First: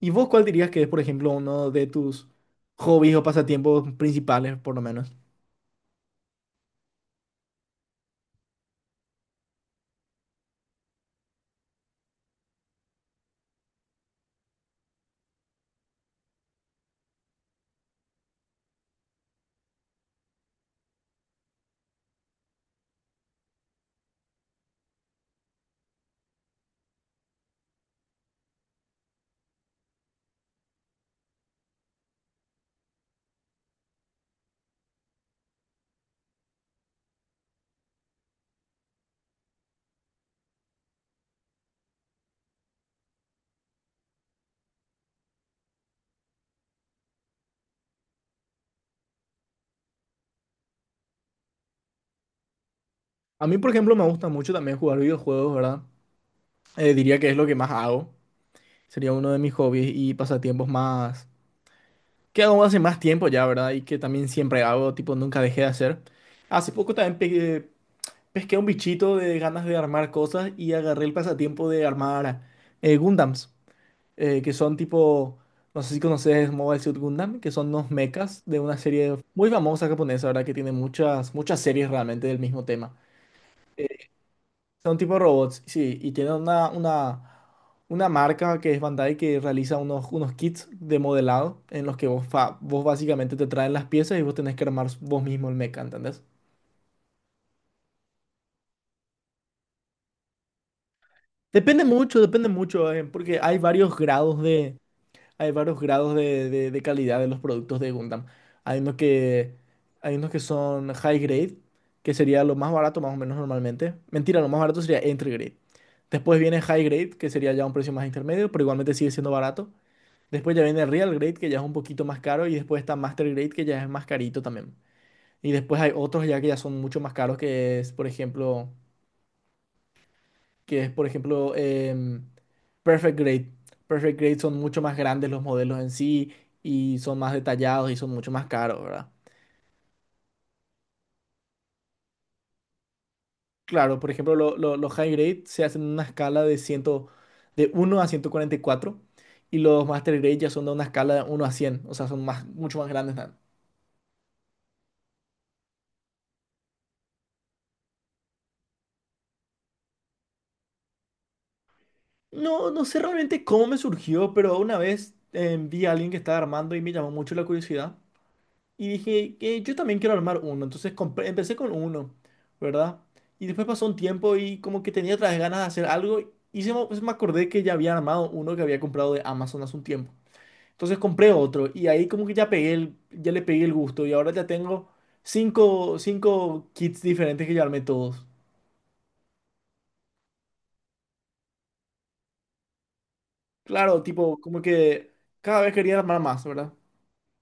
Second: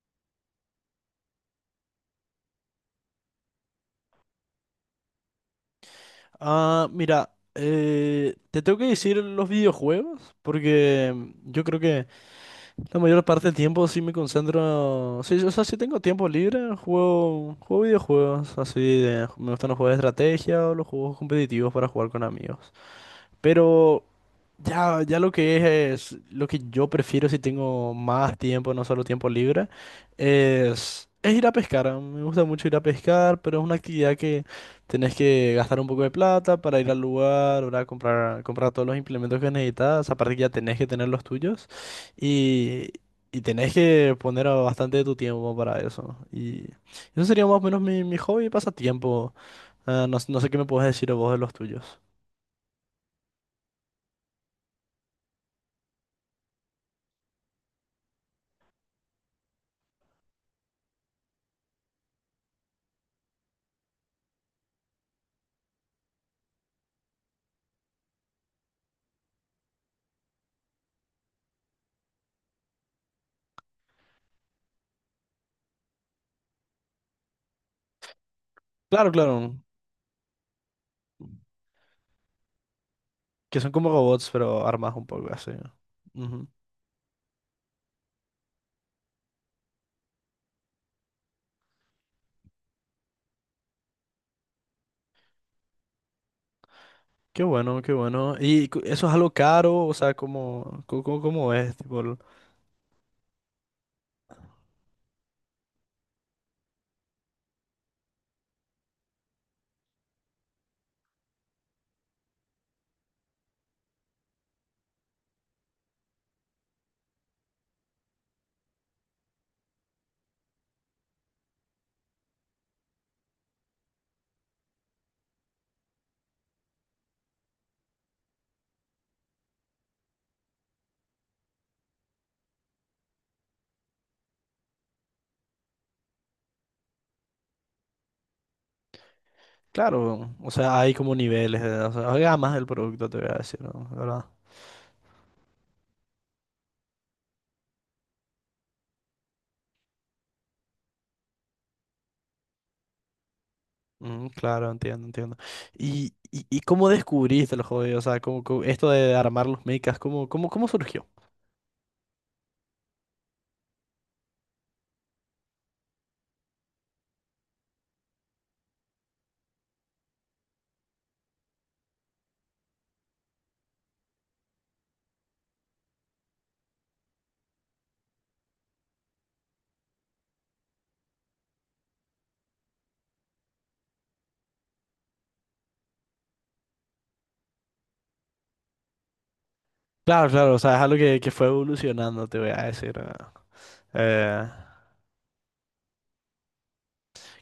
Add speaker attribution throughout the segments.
Speaker 1: ¿Y vos cuál dirías que es, por ejemplo, uno de tus hobbies o pasatiempos principales, por lo menos?
Speaker 2: Ah, mira, te tengo que decir los videojuegos, porque yo creo que la mayor parte del tiempo sí me concentro, sí, o sea, si tengo tiempo libre, juego videojuegos, me gustan los juegos de estrategia o los juegos competitivos para jugar con amigos. Pero ya lo que es lo que yo prefiero si tengo más tiempo, no solo tiempo libre, es ir a pescar. Me gusta mucho ir a pescar, pero es una actividad que tenés que gastar un poco de plata para ir al lugar, ¿verdad? Comprar todos los implementos que necesitas. Aparte que ya tenés que tener los tuyos y, y tenés que poner bastante de tu tiempo para eso. Y eso sería más o menos mi hobby y pasatiempo. Ah, no, no sé qué me puedes decir vos de los tuyos.
Speaker 1: A mí, por ejemplo, me gusta mucho también jugar videojuegos, ¿verdad? Diría que es lo que más hago. Sería uno de mis hobbies y pasatiempos más que hago hace más tiempo ya, ¿verdad? Y que también siempre hago, tipo, nunca dejé de hacer. Hace poco también pesqué un bichito de ganas de armar cosas y agarré el pasatiempo de armar Gundams. Que son tipo, no sé si conoces Mobile Suit Gundam, que son unos mechas de una
Speaker 2: Claro,
Speaker 1: serie muy
Speaker 2: claro.
Speaker 1: famosa japonesa, ¿verdad? Que tiene muchas, muchas series realmente del mismo tema.
Speaker 2: Que son como robots, pero armados
Speaker 1: Son
Speaker 2: un
Speaker 1: tipo
Speaker 2: poco así.
Speaker 1: robots, sí, y tienen
Speaker 2: Ujú.
Speaker 1: una marca que es Bandai, que realiza unos, unos kits de modelado en los que vos, vos básicamente te traen las piezas y vos tenés que armar vos mismo el mecha, ¿entendés?
Speaker 2: Qué bueno, qué bueno. ¿Y eso es algo caro? O sea, ¿cómo, cómo es?
Speaker 1: Depende mucho, porque hay varios hay varios grados de calidad de los productos de Gundam. Hay unos que, hay unos que son high grade, que sería lo más barato más o menos normalmente. Mentira, lo más barato sería entry grade. Después viene high grade, que sería ya un precio más intermedio, pero igualmente sigue siendo barato. Después ya viene real grade, que ya es un poquito más caro. Y después está master grade, que ya es más carito también. Y después hay otros ya que ya son mucho más caros, que es, por ejemplo que es, por ejemplo, em, Perfect Grade. Perfect Grade son mucho más grandes los modelos en sí y son más detallados y son mucho más caros, ¿verdad?
Speaker 2: Claro, o sea, hay como niveles, de, o sea, hay gamas del producto, te voy a decir, ¿no?
Speaker 1: Claro, por
Speaker 2: ¿Verdad?
Speaker 1: ejemplo, los High Grade se hacen en una 100 de uno a ciento cuarenta y cuatro, y los Master Grade ya son de una escala de uno a cien. O sea, son más, mucho más grandes, ¿no?
Speaker 2: Claro, entiendo, entiendo. Y cómo descubriste el hobby? O sea, esto de armar los mechas, ¿cómo, cómo, cómo surgió?
Speaker 1: No, no sé realmente cómo me surgió, pero una vez vi a alguien que estaba armando y me llamó mucho la curiosidad. Y dije que yo también quiero armar uno. Entonces empecé con uno, ¿verdad? Y después pasó un tiempo y como que tenía otras ganas de hacer algo, y se me, pues me acordé que ya había armado uno que había comprado de Amazon hace un tiempo. Entonces compré otro y ahí como que ya pegué el, ya le pegué el gusto, y ahora ya tengo cinco kits diferentes que ya armé todos.
Speaker 2: Claro, claro, o sea, es algo que fue evolucionando, te voy a decir, ¿verdad?
Speaker 1: Claro, tipo,
Speaker 2: Eh,
Speaker 1: como que cada vez quería armar más, ¿verdad?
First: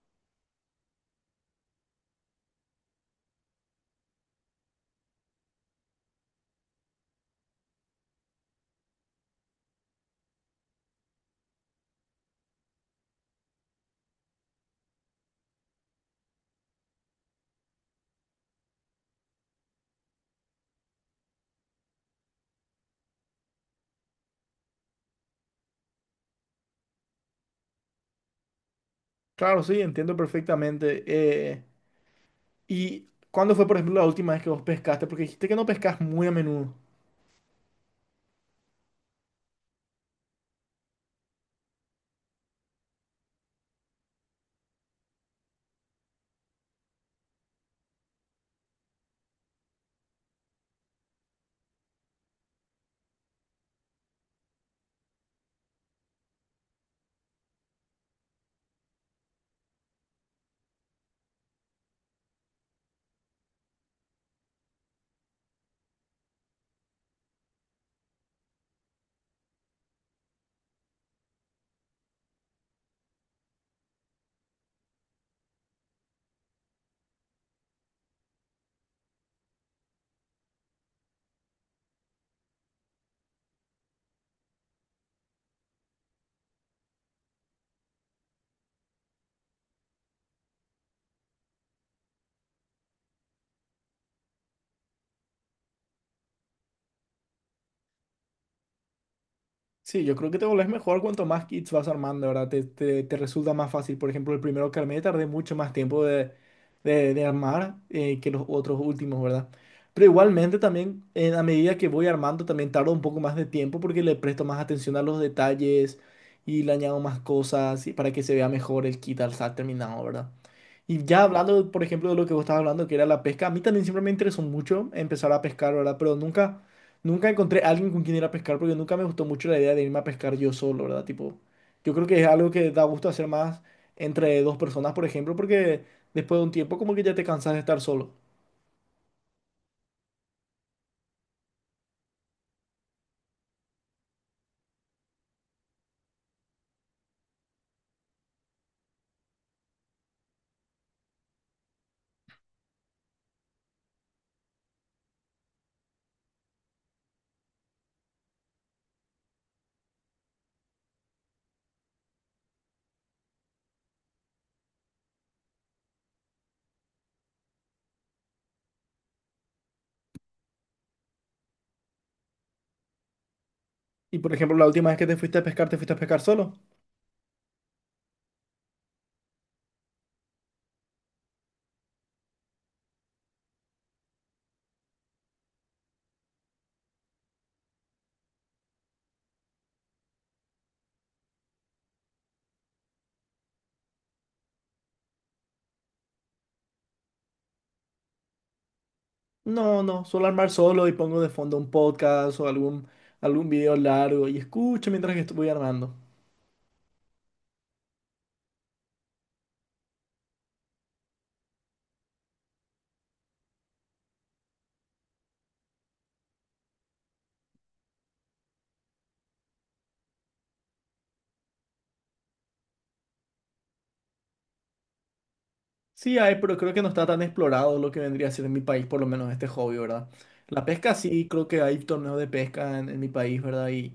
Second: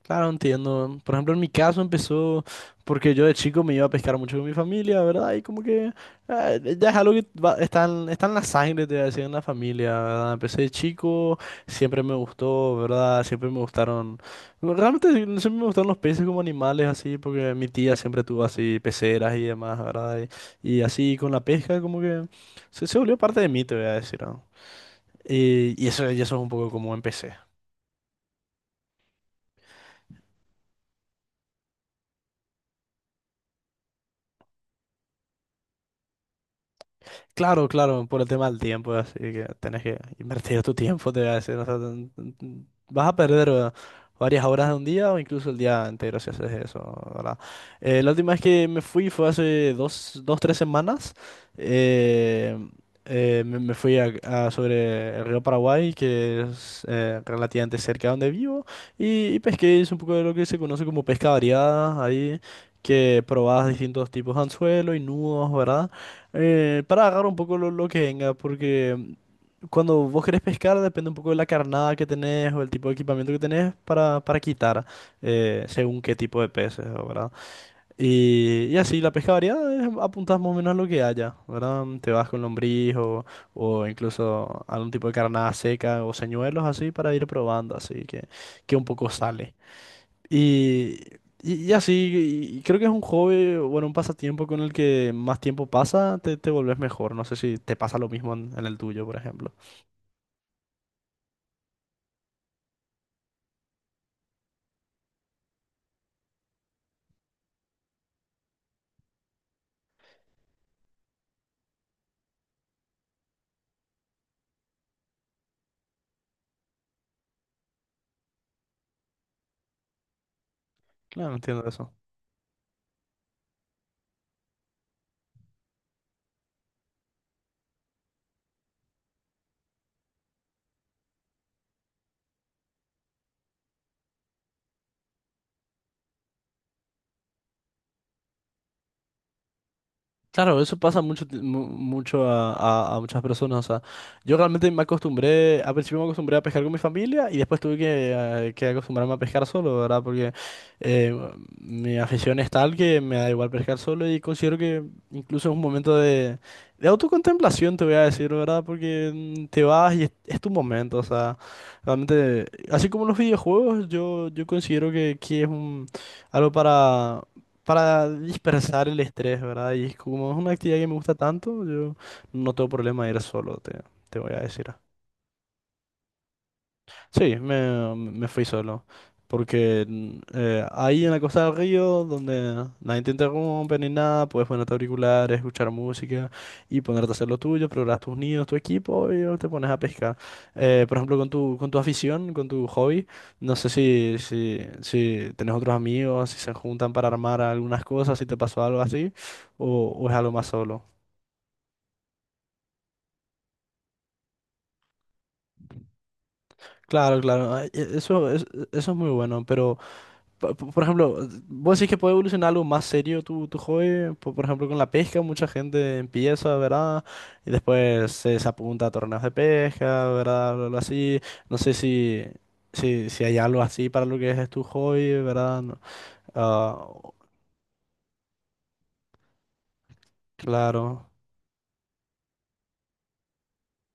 Speaker 2: Claro, entiendo. Por ejemplo, en mi caso empezó porque yo de chico me iba a pescar mucho con mi familia, ¿verdad? Y como que ya es algo que está en, está en la sangre, te voy a decir, en la familia, ¿verdad? Empecé de chico, siempre me gustó, ¿verdad? Siempre me gustaron, realmente sí, siempre me gustaron los peces como animales, así, porque mi tía siempre tuvo así peceras y demás, ¿verdad? Y así con la pesca como que se volvió parte de mí, te voy a decir, ¿no? Y eso es un poco como empecé.
Speaker 1: Claro, sí, entiendo perfectamente. ¿Y cuándo fue, por ejemplo, la última vez que vos pescaste? Porque dijiste que no pescas muy a menudo.
Speaker 2: Claro, claro, por el tema del tiempo, así que tenés que invertir tu tiempo, te voy a decir. O sea, n- vas a perder varias horas de un día o incluso el día entero si haces eso, ¿verdad? La última vez que me fui fue hace dos, dos, tres semanas. eh, me fui a sobre el río Paraguay, que es relativamente cerca de donde vivo, y pesqué, hice un poco de lo que se conoce como pesca variada ahí, que probabas distintos tipos de anzuelo y nudos, ¿verdad? Para agarrar un poco lo que venga, porque cuando vos querés pescar depende un poco de la carnada que tenés o el tipo de equipamiento que tenés para quitar, según qué tipo de peces, ¿verdad? Y así, la pesca variada es apuntás más o menos a lo que haya, ¿verdad? Te vas con lombriz o incluso algún tipo de carnada seca o señuelos así para ir probando, así que un poco sale. Y, y así, y creo que es un hobby, bueno, un pasatiempo con el que más tiempo pasa, te volvés mejor. No sé si te pasa lo mismo en el tuyo, por ejemplo.
Speaker 1: Sí, yo creo que te volvés mejor cuanto más kits vas armando, ¿verdad? Te resulta más fácil. Por ejemplo, el primero que armé tardé mucho más tiempo de armar, que los otros últimos, ¿verdad? Pero igualmente también, a medida que voy armando, también tardo un poco más de tiempo porque le presto más atención a los detalles y le añado más cosas, y para que se vea mejor el kit al estar terminado, ¿verdad? Y ya
Speaker 2: Claro, entiendo
Speaker 1: hablando, por
Speaker 2: eso.
Speaker 1: ejemplo, de lo que vos estabas hablando, que era la pesca, a mí también siempre me interesó mucho empezar a pescar, ¿verdad? Pero nunca encontré a alguien con quien ir a pescar, porque nunca me gustó mucho la idea de irme a pescar yo solo, ¿verdad? Tipo, yo creo que es algo que da gusto hacer más entre dos personas, por ejemplo, porque después de un tiempo como que ya te cansas de estar solo.
Speaker 2: Claro, eso pasa mucho, mucho a, a muchas personas. O sea, yo realmente me acostumbré, al principio me acostumbré a pescar con mi familia y después tuve que acostumbrarme a pescar solo, ¿verdad? Porque eh, mi afición es tal que me da igual pescar solo y considero que incluso es un momento de autocontemplación, te voy a decir, ¿verdad? Porque te vas y es tu momento, o sea, realmente, así como los videojuegos, yo considero que es un, algo para dispersar el estrés, ¿verdad? Y es como es una actividad que me gusta tanto, yo no tengo problema de ir solo, te
Speaker 1: Y por
Speaker 2: voy a
Speaker 1: ejemplo, la
Speaker 2: decir.
Speaker 1: última vez que te fuiste a pescar, ¿te fuiste a pescar solo?
Speaker 2: Sí, me fui solo. Porque ahí en la costa del río, donde nadie te interrumpe ni nada, puedes ponerte auriculares, escuchar música y ponerte a hacer lo tuyo, preparar tus nidos, tu equipo y luego te pones a pescar. Por ejemplo, con tu afición, con tu hobby, no sé si, si, si tenés otros amigos, si se juntan para armar algunas cosas, si te pasó algo así,
Speaker 1: No, no,
Speaker 2: o es
Speaker 1: suelo
Speaker 2: algo más
Speaker 1: armar
Speaker 2: solo.
Speaker 1: solo y pongo de fondo un podcast o algún video largo, y escucho mientras que estoy armando.
Speaker 2: Claro, claro, ah, eso, eso es muy bueno, pero... por ejemplo, vos decís que puede evolucionar algo más serio tu, tu hobby. Por ejemplo, con la pesca, mucha gente empieza, ¿verdad? Y después se, se apunta a torneos de pesca, ¿verdad? Algo algo así. No sé si, si, si hay algo así para lo que es tu hobby, ¿verdad? No.
Speaker 1: Sí hay, pero creo
Speaker 2: Ah,
Speaker 1: que no está tan explorado lo que vendría a ser en mi país, por lo menos este hobby, ¿verdad? La pesca
Speaker 2: claro.
Speaker 1: sí, creo que hay torneos de pesca en mi país, ¿verdad? Y,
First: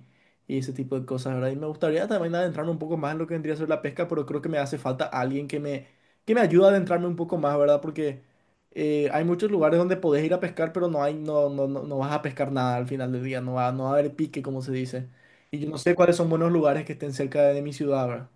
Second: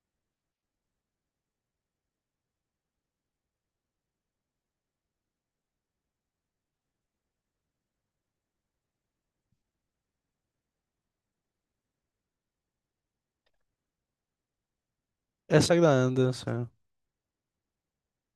Speaker 1: y ese tipo de cosas, ¿verdad? Y me gustaría también adentrarme un poco más en lo que vendría a ser la pesca, pero creo que me hace falta alguien que me ayude a adentrarme un poco más, ¿verdad? Porque hay muchos lugares donde podés ir a pescar, pero no, no, no, no vas a pescar nada al final del día, no va, no va a haber pique, como se dice. Y yo no sé cuáles son
Speaker 2: Exactamente, sí.
Speaker 1: buenos lugares que estén cerca de mi ciudad, ¿verdad?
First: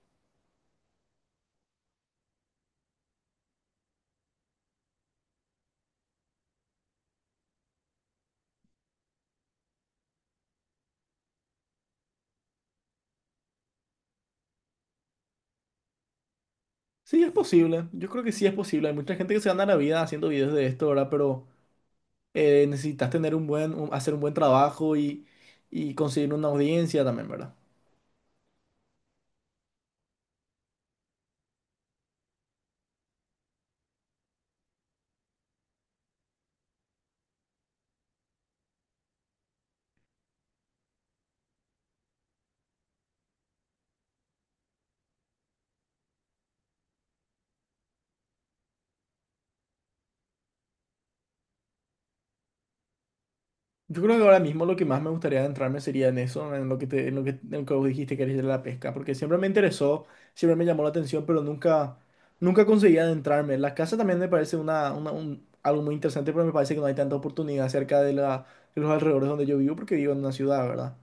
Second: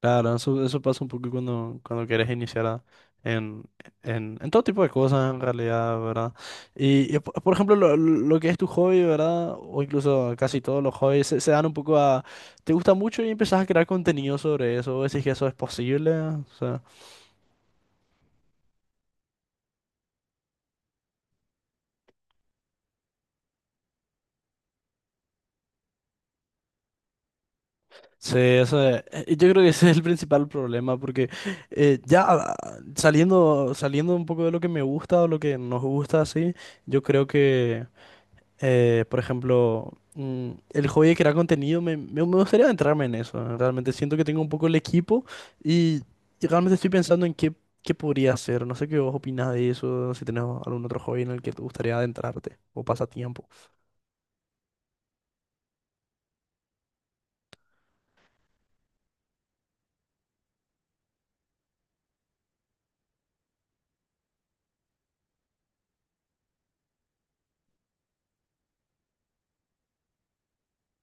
Speaker 2: Claro, eso pasa un poco cuando, cuando quieres en, en todo tipo de cosas, en realidad, ¿verdad? Y por ejemplo, lo que es tu hobby, ¿verdad? O incluso casi todos los hobbies se, se dan un poco a... ¿Te gusta mucho y empezás a crear contenido sobre eso? ¿O decís que eso es posible? O sea,
Speaker 1: Sí, es posible. Yo creo que sí es posible. Hay mucha gente que se gana la vida haciendo videos de esto, ¿verdad? Pero necesitas tener hacer un buen trabajo, y conseguir una audiencia también, ¿verdad?
Speaker 2: sí, yo creo que ese es el principal problema, porque eh, ya ah, saliendo, saliendo un poco de lo que me gusta o lo que nos gusta, así, yo creo que... Por ejemplo, el hobby de crear contenido, me, me gustaría entrarme en eso, ¿no? Realmente siento que tengo un poco el equipo y, y realmente estoy pensando en qué, qué podría hacer. No sé qué vos opinás de eso, si tenés algún otro hobby en el que te gustaría adentrarte o pasatiempo.
Speaker 1: Yo creo que ahora mismo lo que más me gustaría adentrarme sería en eso, en lo que vos dijiste que eres de la pesca, porque siempre me interesó, siempre me llamó la atención, pero nunca conseguí adentrarme. La casa también me parece algo muy interesante, pero me parece que no hay tanta oportunidad cerca de los alrededores donde yo vivo, porque vivo en una ciudad, ¿verdad?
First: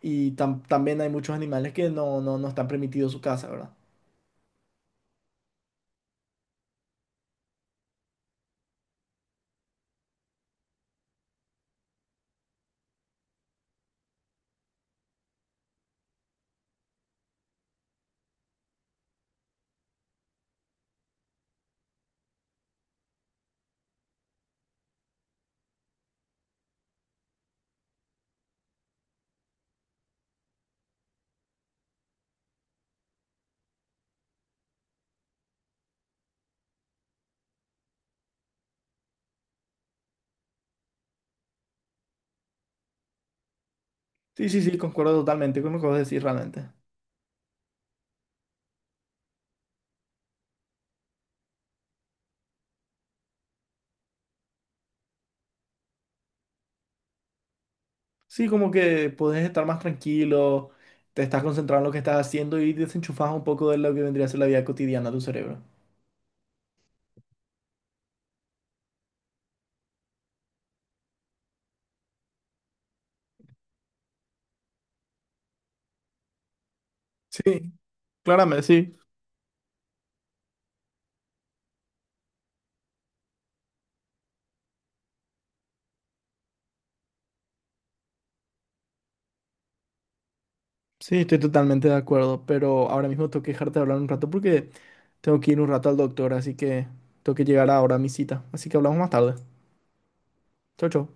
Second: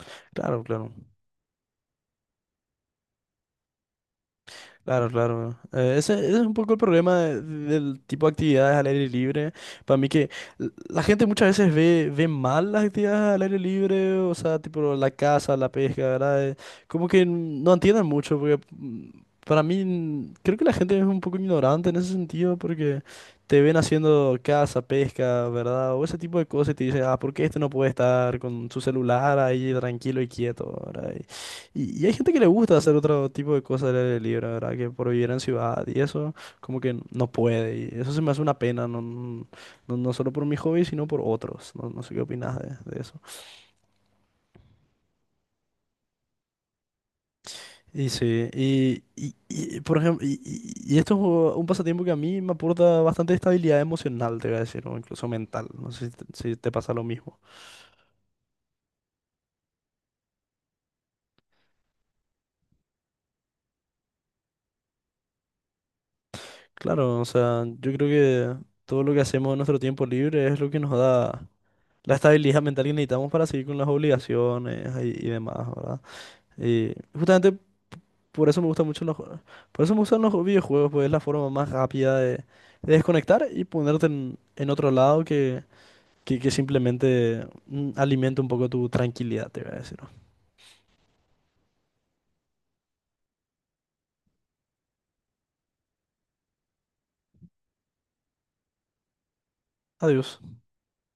Speaker 1: Y
Speaker 2: Claro, claro.
Speaker 1: también hay muchos animales que no están permitidos su casa, ¿verdad?
Speaker 2: Claro, claro. Ese, ese es un poco el problema del tipo de actividades al aire libre. Para mí que la gente muchas veces ve, ve mal las actividades al aire libre, o sea, tipo la caza, la pesca, ¿verdad? Como que no entienden mucho, porque para mí creo que la gente es un poco ignorante en ese sentido, porque te ven haciendo caza, pesca, ¿verdad? O ese tipo de cosas y te dicen, ah, ¿por qué este no puede estar con su celular ahí tranquilo y quieto, ¿verdad? Y hay gente que le gusta hacer otro tipo de cosas al aire libre, la ¿verdad? Que por vivir en ciudad y eso, como que no puede. Y eso se me hace una pena, no, no, no solo por mi hobby, sino por otros. No, no sé qué opinas de eso.
Speaker 1: Sí, sí, sí, concuerdo totalmente con lo que vos decís realmente.
Speaker 2: Y sí, y, por ejemplo, y, y esto es un pasatiempo que a mí me aporta bastante estabilidad emocional, te voy a decir, o incluso mental. No sé si te, si te pasa lo mismo.
Speaker 1: Sí, como que podés estar más tranquilo, te estás concentrado en lo que estás haciendo y desenchufás un poco de lo que vendría a ser la vida cotidiana de tu cerebro.
Speaker 2: Claro, o sea, yo creo que todo lo que hacemos en nuestro tiempo libre es lo que nos da la estabilidad mental que necesitamos para seguir con las obligaciones y demás, ¿verdad? Y justamente
Speaker 1: Sí,
Speaker 2: por eso
Speaker 1: claramente,
Speaker 2: me gustan
Speaker 1: sí.
Speaker 2: mucho los, por eso me gustan los videojuegos, pues es la forma más rápida de desconectar y ponerte en otro lado que simplemente alimenta un poco tu tranquilidad, te voy a decir.
Speaker 1: Sí, estoy totalmente de acuerdo, pero ahora mismo tengo que dejarte de hablar un rato porque tengo que ir un rato al doctor, así que tengo que llegar ahora a mi cita. Así que hablamos más tarde.
Speaker 2: Adiós.
Speaker 1: Chau, chau.